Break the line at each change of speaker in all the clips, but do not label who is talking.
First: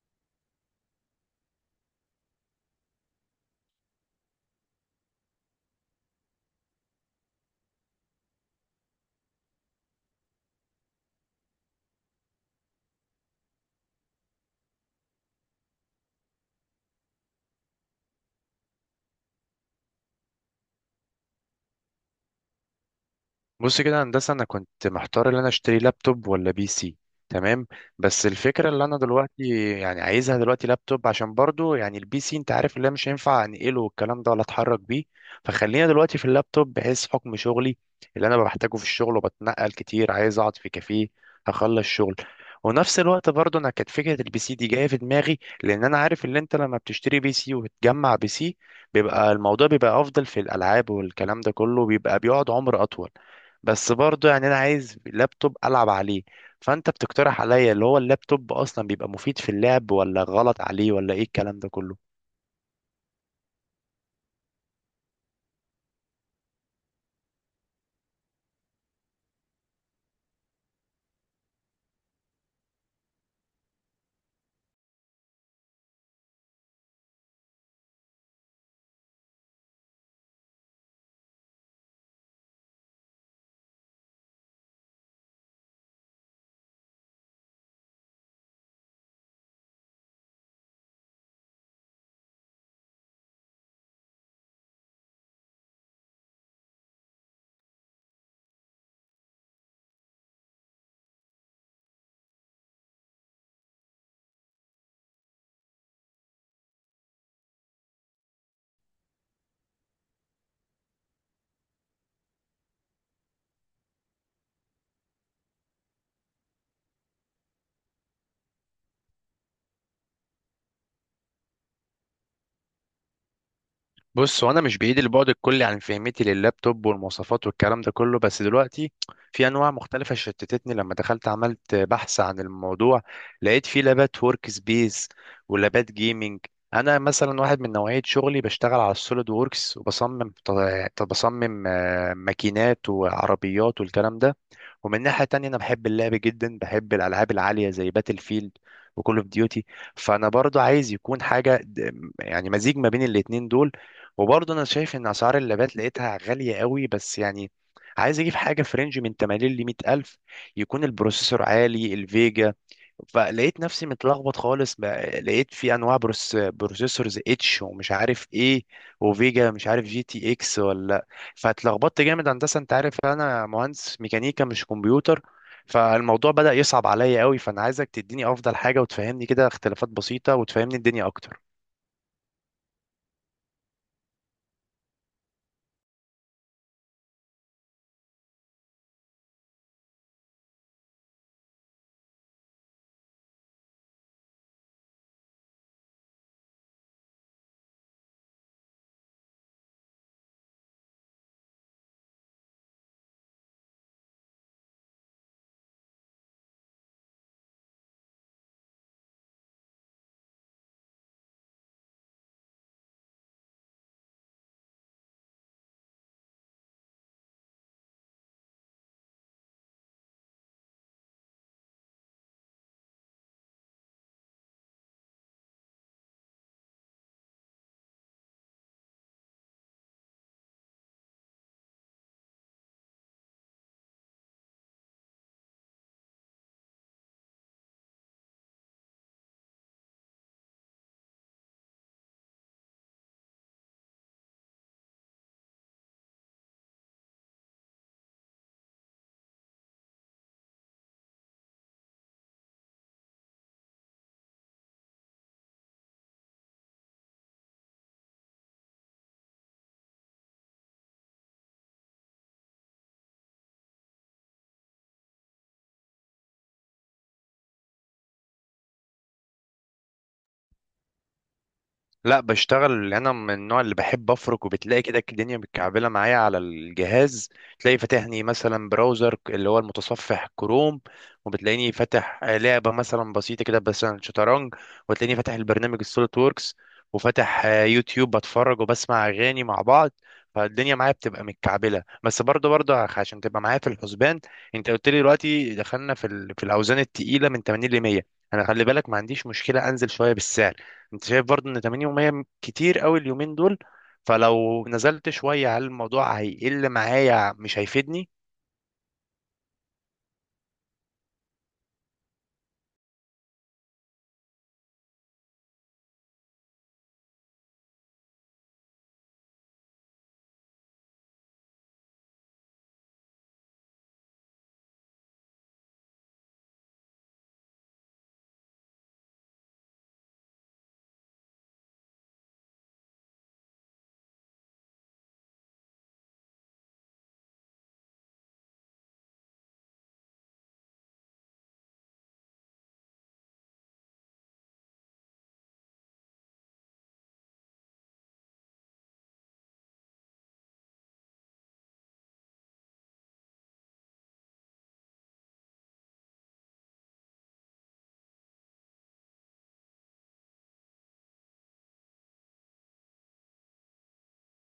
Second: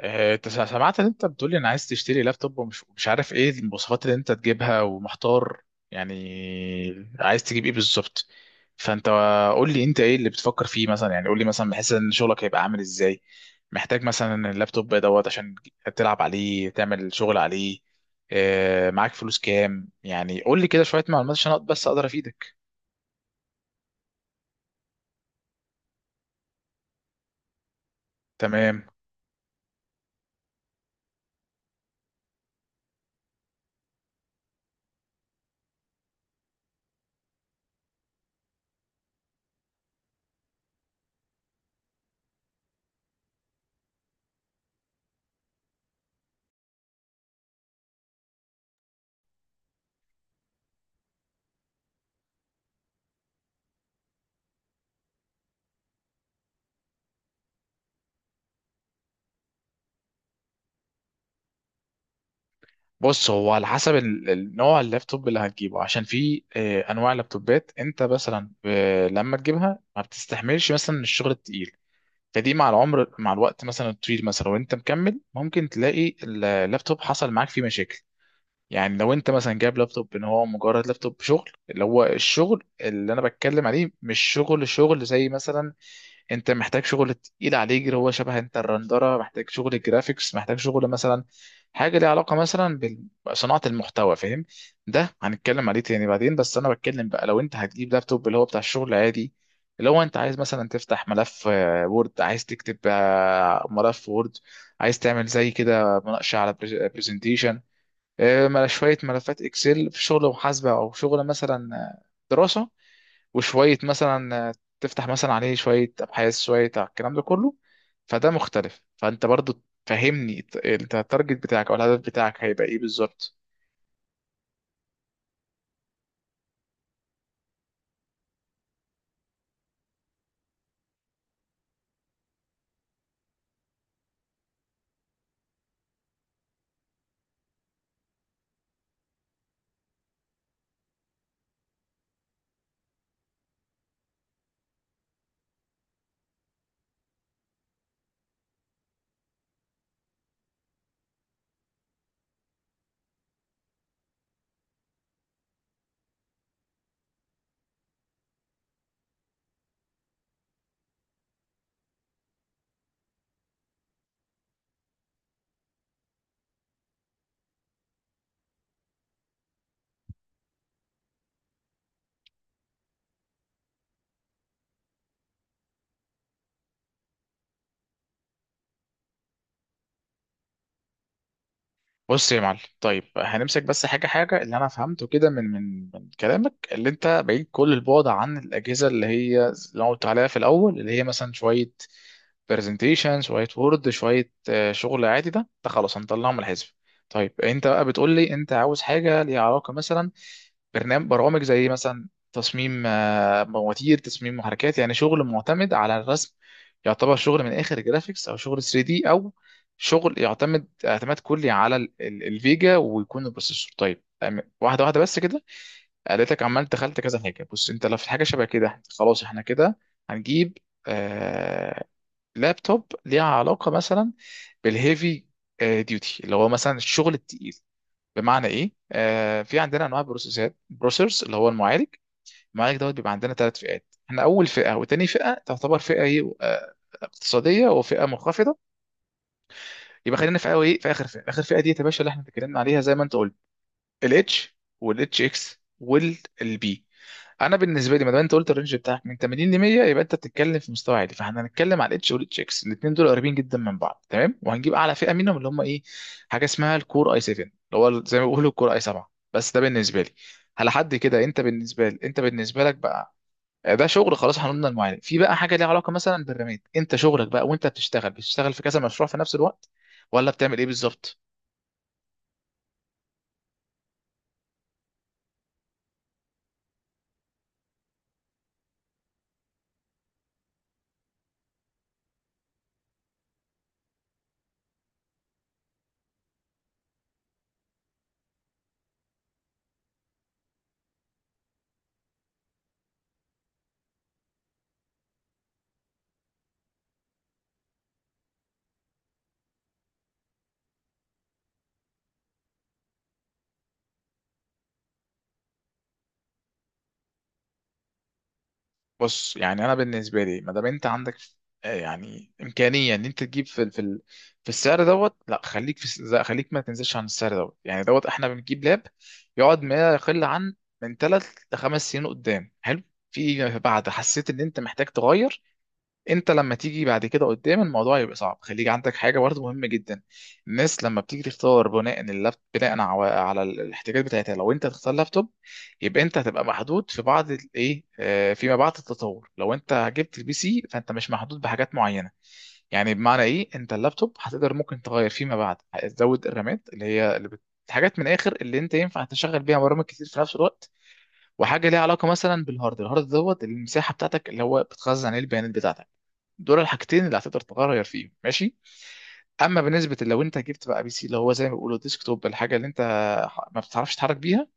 انت سمعت ان انت بتقولي انا عايز تشتري لابتوب ومش مش عارف ايه المواصفات اللي انت تجيبها ومحتار، يعني عايز تجيب ايه بالظبط؟ فانت قول لي انت ايه اللي بتفكر فيه مثلا، يعني قول لي مثلا بحيث ان شغلك هيبقى عامل ازاي، محتاج مثلا اللابتوب دوت عشان تلعب عليه، تعمل شغل عليه. معاك فلوس كام؟ يعني قول لي كده شوية معلومات عشان بس اقدر افيدك.
بص كده يا هندسه، انا كنت محتار ان انا اشتري لابتوب ولا بي سي. تمام. بس الفكره
تمام،
اللي انا دلوقتي يعني عايزها دلوقتي لابتوب، عشان برضو يعني البي سي انت عارف اللي أنا مش هينفع انقله والكلام ده، ولا اتحرك بيه. فخلينا دلوقتي في اللابتوب، بحيث حكم شغلي اللي انا بحتاجه في الشغل، وبتنقل كتير، عايز اقعد في كافيه هخلص شغل. ونفس الوقت برضو انا كانت فكره البي سي دي جايه في دماغي، لان انا عارف ان انت لما بتشتري بي سي وبتجمع بي سي، بيبقى الموضوع بيبقى افضل في الالعاب والكلام ده كله، بيبقى بيقعد عمر اطول. بس برضو يعني انا عايز لابتوب العب عليه. فانت بتقترح عليا اللي هو اللابتوب اصلا بيبقى مفيد في اللعب، ولا غلط عليه، ولا ايه الكلام ده كله؟
بص هو على حسب النوع اللابتوب اللي هتجيبه، عشان في انواع لابتوبات انت مثلا لما تجيبها ما بتستحملش مثلا الشغل التقيل، فدي مع العمر مع الوقت مثلا الطويل، مثلا وانت مكمل ممكن تلاقي اللابتوب حصل معاك فيه مشاكل. يعني لو انت مثلا جايب لابتوب ان هو مجرد لابتوب شغل، اللي هو الشغل اللي انا بتكلم عليه مش شغل شغل زي مثلا انت محتاج شغل تقيل عليه، اللي هو شبه انت الرندره، محتاج شغل جرافيكس، محتاج شغل مثلا حاجه ليها علاقه مثلا بصناعه المحتوى، فاهم؟ ده هنتكلم عليه تاني بعدين، بس انا بتكلم بقى لو انت هتجيب لابتوب اللي هو بتاع الشغل العادي، اللي هو انت عايز مثلا تفتح ملف وورد، عايز تكتب ملف وورد، عايز تعمل زي كده مناقشه على برزنتيشن، شويه ملفات اكسل في شغل محاسبه، او شغل مثلا دراسه، وشوية مثلا تفتح مثلا عليه شوية أبحاث شوية على الكلام ده كله. فده مختلف، فأنت برضو فهمني، أنت التارجت بتاعك أو الهدف بتاعك هيبقى إيه بالظبط؟
بص وانا مش بعيد البعد الكلي عن فهمتي لللابتوب والمواصفات والكلام ده كله، بس دلوقتي في انواع مختلفه شتتتني لما دخلت عملت بحث عن الموضوع. لقيت في لابات ورك سبيس ولابات جيمنج. انا مثلا واحد من نوعيه شغلي بشتغل على السوليد ووركس وبصمم، بصمم ماكينات وعربيات والكلام ده. ومن ناحية تانية أنا بحب اللعب جدا، بحب الألعاب العالية زي باتل فيلد وكول اوف ديوتي. فأنا برضو عايز يكون حاجة يعني مزيج ما بين الاتنين دول. وبرضو أنا شايف إن أسعار اللابات لقيتها غالية قوي، بس يعني عايز أجيب حاجة في رينج من 80 ل 100 ألف، يكون البروسيسور عالي، الفيجا. فلقيت نفسي متلخبط خالص لقيت في انواع بروسيسورز اتش ومش عارف ايه، وفيجا مش عارف جي تي اكس. فاتلخبطت جامد هندسه، انت عارف انا مهندس ميكانيكا مش كمبيوتر. فالموضوع بدأ يصعب عليا قوي، فانا عايزك تديني افضل حاجه، وتفهمني كده اختلافات بسيطه، وتفهمني الدنيا اكتر.
بص يا معلم، طيب هنمسك بس حاجة حاجة، اللي أنا فهمته كده من كلامك اللي أنت بعيد كل البعد عن الأجهزة اللي هي اللي أنا قلت عليها في الأول، اللي هي مثلا شوية برزنتيشن، شوية وورد، شوية شغل عادي، ده ده خلاص هنطلعه من الحزب. طيب أنت بقى بتقول لي أنت عاوز حاجة ليها علاقة مثلا برنامج برامج زي مثلا تصميم مواتير، تصميم محركات، يعني شغل معتمد على الرسم، يعتبر شغل من اخر جرافيكس او شغل 3 دي، او شغل يعتمد اعتماد كلي على الفيجا، ويكون البروسيسور طيب. واحده واحده بس كده، لقيتك عمال دخلت كذا حاجه. بص انت لو في حاجه شبه كده، خلاص احنا كده هنجيب آه لابتوب ليها علاقه مثلا بالهيفي ديوتي، اللي هو مثلا الشغل التقيل. بمعنى ايه؟ آه، في عندنا انواع بروسيسورز، اللي هو المعالج. المعالج دوت بيبقى عندنا ثلاث فئات، احنا اول فئه وتاني فئه تعتبر فئه ايه؟ اقتصاديه وفئه منخفضه. يبقى خلينا في ايه، في اخر فئه. اخر فئه دي يا باشا اللي احنا اتكلمنا عليها، زي ما انت قلت، الاتش والاتش اكس والبي. انا بالنسبه لي، ما دام انت قلت الرينج بتاعك من 80 ل 100، يبقى انت بتتكلم في مستوى عالي، فاحنا هنتكلم على الاتش والاتش اكس، الاثنين دول قريبين جدا من بعض، تمام، وهنجيب اعلى فئه منهم اللي هم ايه، حاجه اسمها الكور اي 7، اللي هو زي ما بيقولوا الكور اي 7. بس ده بالنسبه لي على حد كده، انت بالنسبه لي، انت بالنسبه لك بقى ده شغل خلاص. هنقولنا المعالج. في بقى حاجه ليها علاقه مثلا بالرامات، انت شغلك بقى وانت بتشتغل، بتشتغل في كذا مشروع في نفس الوقت، ولا بتعمل ايه بالظبط؟
لا، بشتغل انا من النوع اللي بحب افرك، وبتلاقي كده الدنيا متكعبله معايا على الجهاز. تلاقي فاتحني مثلا براوزر اللي هو المتصفح كروم، وبتلاقيني فاتح لعبه مثلا بسيطه كده، مثلا شطرنج، وتلاقيني فاتح البرنامج السوليد ووركس، وفاتح يوتيوب بتفرج وبسمع اغاني مع بعض. فالدنيا معايا بتبقى متكعبله. بس برضه برضه عشان تبقى معايا في الحسبان، انت قلت لي دلوقتي دخلنا في في الاوزان التقيله من 80 ل 100، انا خلي بالك ما عنديش مشكله انزل شويه بالسعر. انت شايف برضو ان 80 يومية كتير قوي اليومين دول؟ فلو نزلت شوية هل الموضوع هيقل معايا؟ مش هيفيدني؟
بص يعني انا بالنسبه لي، ما دام انت عندك يعني امكانيه ان انت تجيب في في السعر دوت، لا خليك ما تنزلش عن السعر دوت، يعني دوت احنا بنجيب لاب يقعد ما يقل عن من ثلاث لخمس سنين قدام، حلو، في بعد حسيت ان انت محتاج تغير. انت لما تيجي بعد كده قدام الموضوع يبقى صعب، خليك عندك حاجه برضه مهمه جدا. الناس لما بتيجي تختار بناء اللاب، بناء على الاحتياجات بتاعتها، لو انت هتختار لابتوب يبقى انت هتبقى محدود في بعض الايه، فيما بعد التطور. لو انت جبت البي سي فانت مش محدود بحاجات معينه. يعني بمعنى ايه، انت اللابتوب هتقدر ممكن تغير فيما بعد، هتزود الرامات اللي هي اللي حاجات من الاخر اللي انت ينفع تشغل بيها برامج كتير في نفس الوقت، وحاجه ليها علاقه مثلا بالهارد. الهارد دوت المساحه بتاعتك، اللي هو بتخزن عليه البيانات بتاعتك. دول الحاجتين اللي هتقدر تغير فيهم، ماشي. اما بالنسبه لو انت جبت بقى بي سي، اللي هو زي ما بيقولوا ديسك توب، الحاجه اللي انت ما بتعرفش تتحرك بيها،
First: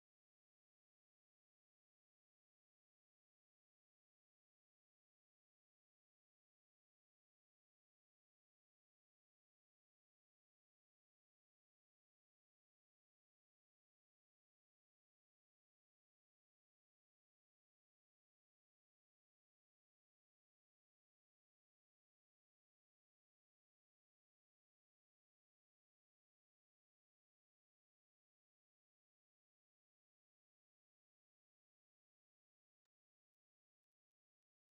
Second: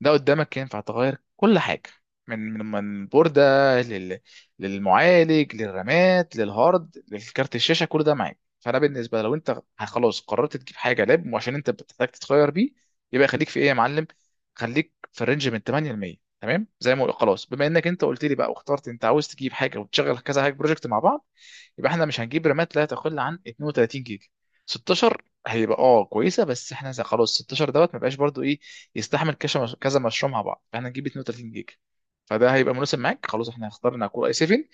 ده قدامك ينفع تغير كل حاجه، من بورده، لل... للمعالج، للرامات، للهارد، للكارت الشاشه، كل ده معاك. فانا بالنسبه لو انت خلاص قررت تجيب حاجه لاب وعشان انت بتحتاج تتغير بيه، يبقى خليك في ايه يا معلم، خليك في الرينج من 8 ل 100، تمام زي ما خلاص، بما انك انت قلت لي بقى واخترت انت عاوز تجيب حاجه وتشغل كذا حاجه بروجكت مع بعض، يبقى احنا مش هنجيب رامات لا تقل عن 32 جيجا. 16 هيبقى اه كويسه، بس احنا خلاص، 16 دوت ما بقاش برضو ايه يستحمل كذا كذا مشروع مع بعض، فاحنا نجيب 32 جيجا، فده هيبقى مناسب معاك. خلاص احنا اخترنا كور اي 7.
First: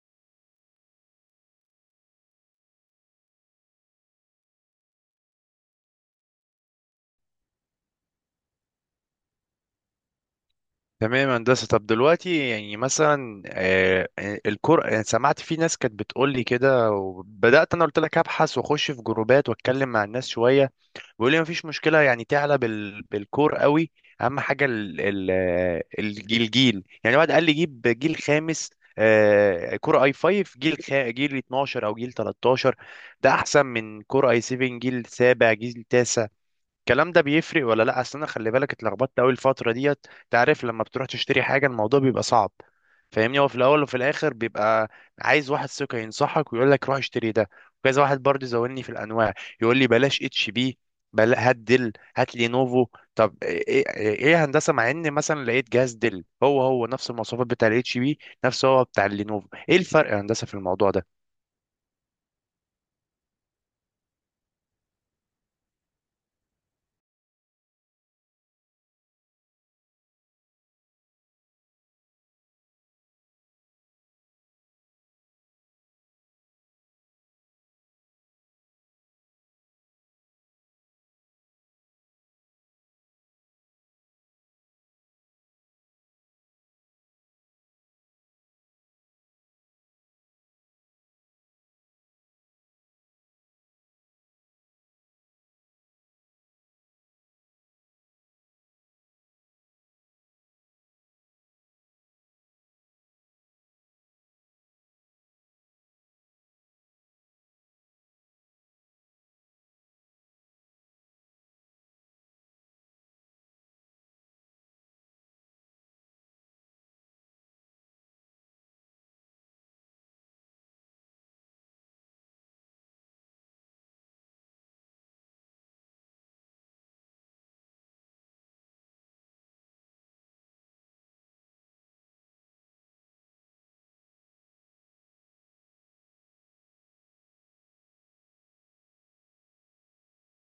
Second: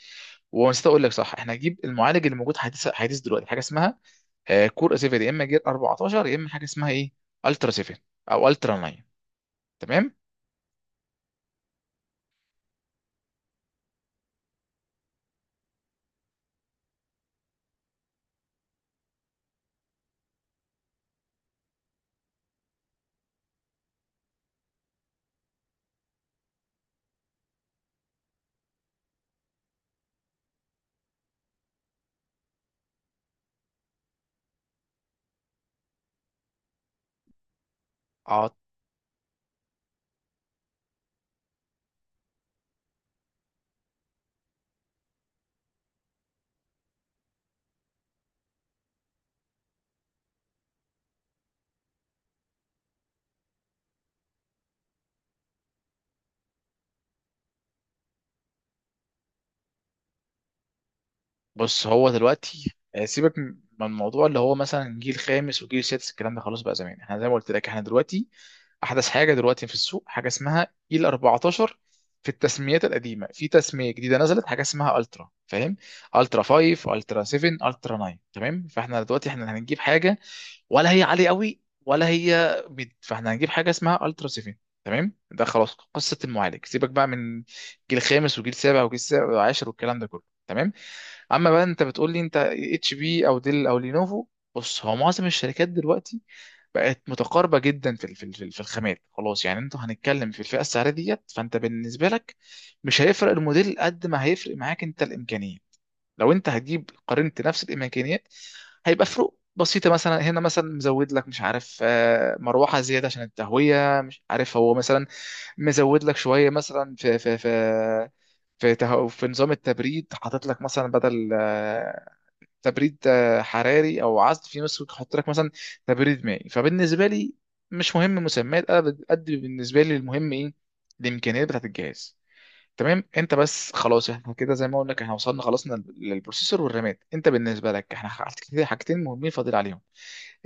ونسيت اقول لك، صح، احنا هنجيب المعالج اللي موجود حديث حديث دلوقتي، حاجه اسمها كور اي 7 يا اما جيل 14، يا اما حاجه اسمها ايه، الترا 7 او الترا 9. تمام.
تمام يا هندسة. طب دلوقتي يعني مثلا الكور، يعني سمعت في ناس كانت بتقول لي كده، وبدأت انا قلت لك ابحث واخش في جروبات واتكلم مع الناس شوية، بيقول لي مفيش مشكله يعني تعلى بالكور قوي. اهم حاجه الجيل، يعني واحد قال لي جيب جيل خامس، كور اي 5 جيل جيل 12 او جيل 13، ده احسن من كور اي 7 جيل سابع جيل تاسع. الكلام ده بيفرق ولا لا؟ اصل انا خلي بالك اتلخبطت قوي الفتره ديت. تعرف لما بتروح تشتري حاجه الموضوع بيبقى صعب، فاهمني؟ هو في الاول وفي الاخر بيبقى عايز واحد ثقه ينصحك ويقول لك روح اشتري ده. وكذا واحد برضه زودني في الانواع، يقول لي بلاش اتش بي، هات ديل، هات لينوفو. طب ايه، ايه، إيه يا هندسه؟ مع ان مثلا لقيت جهاز ديل هو هو نفس المواصفات بتاع الاتش بي نفسه، هو بتاع اللينوفو. ايه الفرق يا هندسه في الموضوع ده؟
بص هو دلوقتي سيبك من الموضوع اللي هو مثلا جيل خامس وجيل سادس، الكلام ده خلاص بقى زمان. احنا زي ما قلت لك، احنا دلوقتي احدث حاجه دلوقتي في السوق حاجه اسمها جيل 14. في التسميات القديمه، في تسميه جديده نزلت حاجه اسمها الترا، فاهم، الترا 5 الترا 7 الترا 9، تمام. فاحنا دلوقتي احنا هنجيب حاجه ولا هي عالية قوي ولا هي ميد، فاحنا هنجيب حاجة اسمها الترا سيفين، تمام. ده خلاص قصة المعالج، سيبك بقى من جيل خامس وجيل سابع وجيل سابع وعاشر والكلام ده كله، تمام. اما بقى انت بتقول لي انت اتش بي او ديل او لينوفو، بص هو معظم الشركات دلوقتي بقت متقاربه جدا في ال- في ال- في ال- في الخامات، خلاص، يعني انتوا هنتكلم في الفئه السعريه ديت، فانت بالنسبه لك مش هيفرق الموديل قد ما هيفرق معاك انت الامكانيه. لو انت هتجيب قارنت نفس الامكانيات، هيبقى فروق بسيطه، مثلا هنا مثلا مزود لك مش عارف مروحه زياده عشان التهويه، مش عارف هو مثلا مزود لك شويه مثلا في في نظام التبريد، حاطط لك مثلا بدل تبريد حراري او عزل، في ناس حاطط لك مثلا تبريد مائي. فبالنسبه لي مش مهم مسميات، انا قد بالنسبه لي المهم ايه، الامكانيات بتاعت الجهاز، تمام؟ انت بس خلاص احنا كده زي ما قلنا، احنا وصلنا خلصنا للبروسيسور والرامات، انت بالنسبه لك احنا كده حاجتين مهمين فاضل عليهم،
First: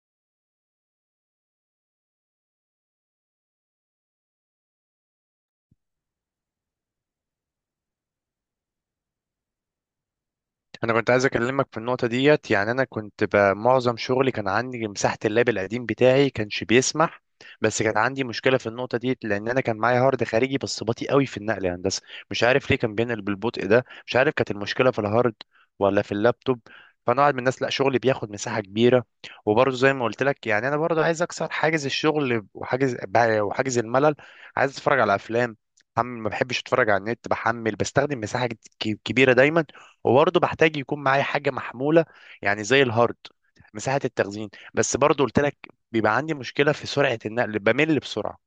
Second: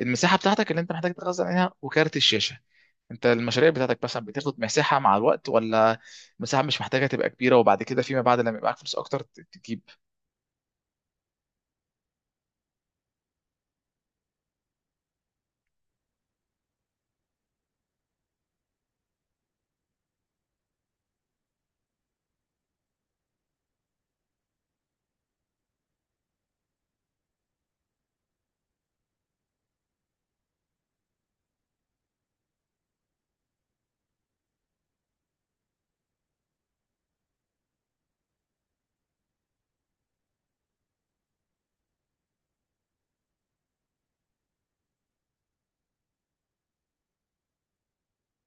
المساحه بتاعتك اللي انت محتاج تخزن عليها وكارت الشاشه. انت المشاريع بتاعتك مثلا بتاخد مساحه مع الوقت، ولا المساحه مش محتاجه تبقى كبيره وبعد كده فيما بعد لما يبقى معاك فلوس اكتر تجيب؟
انا كنت عايز اكلمك في النقطه ديت، يعني انا كنت معظم شغلي كان عندي مساحه، اللاب القديم بتاعي كانش بيسمح. بس كان عندي مشكله في النقطه ديت، لان انا كان معايا هارد خارجي بس بطيء قوي في النقل يا هندسه، مش عارف ليه كان بينقل بالبطء ده. مش عارف كانت المشكله في الهارد ولا في اللابتوب. فانا قاعد من الناس لا شغلي بياخد مساحه كبيره، وبرضه زي ما قلت لك يعني انا برضه عايز اكسر حاجز الشغل، وحاجز الملل. عايز اتفرج على افلام، ما بحبش اتفرج على النت، بحمل، بستخدم مساحه كبيره دايما. وبرضه بحتاج يكون معايا حاجه محموله، يعني زي الهارد، مساحه التخزين. بس برضه قلت لك بيبقى عندي مشكله في سرعه النقل، بمل بسرعه.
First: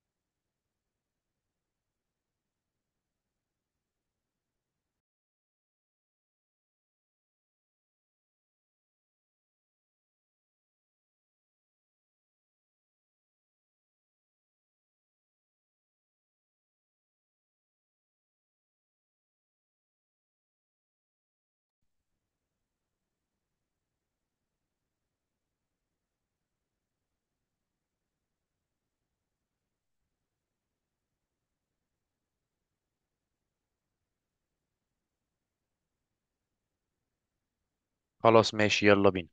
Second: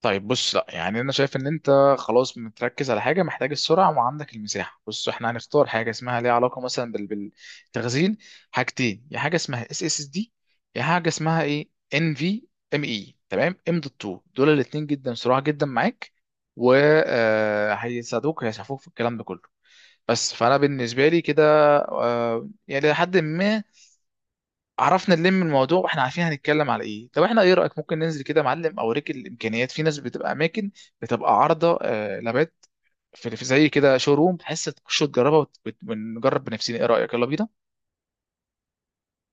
طيب بص، لا يعني انا شايف ان انت خلاص متركز على حاجه، محتاج السرعه وعندك المساحه. بص احنا هنختار حاجه اسمها ليها علاقه مثلا بالتخزين، حاجتين، يا حاجه اسمها اس اس اس دي، يا حاجه اسمها ايه ان في ام اي، تمام، ام دوت 2، دول الاثنين جدا سرعه جدا معاك، وهيساعدوك هيسعفوك في الكلام ده كله. بس فانا بالنسبه لي كده يعني لحد ما عرفنا نلم الموضوع واحنا عارفين هنتكلم على ايه. طب احنا ايه رايك، ممكن ننزل كده يا معلم اوريك الامكانيات، في ناس بتبقى اماكن بتبقى عارضه لابات، في زي كده شو روم، بحيث تخش تجربها ونجرب بنفسنا، ايه رايك، يلا بينا.
خلاص ماشي، يلا بينا.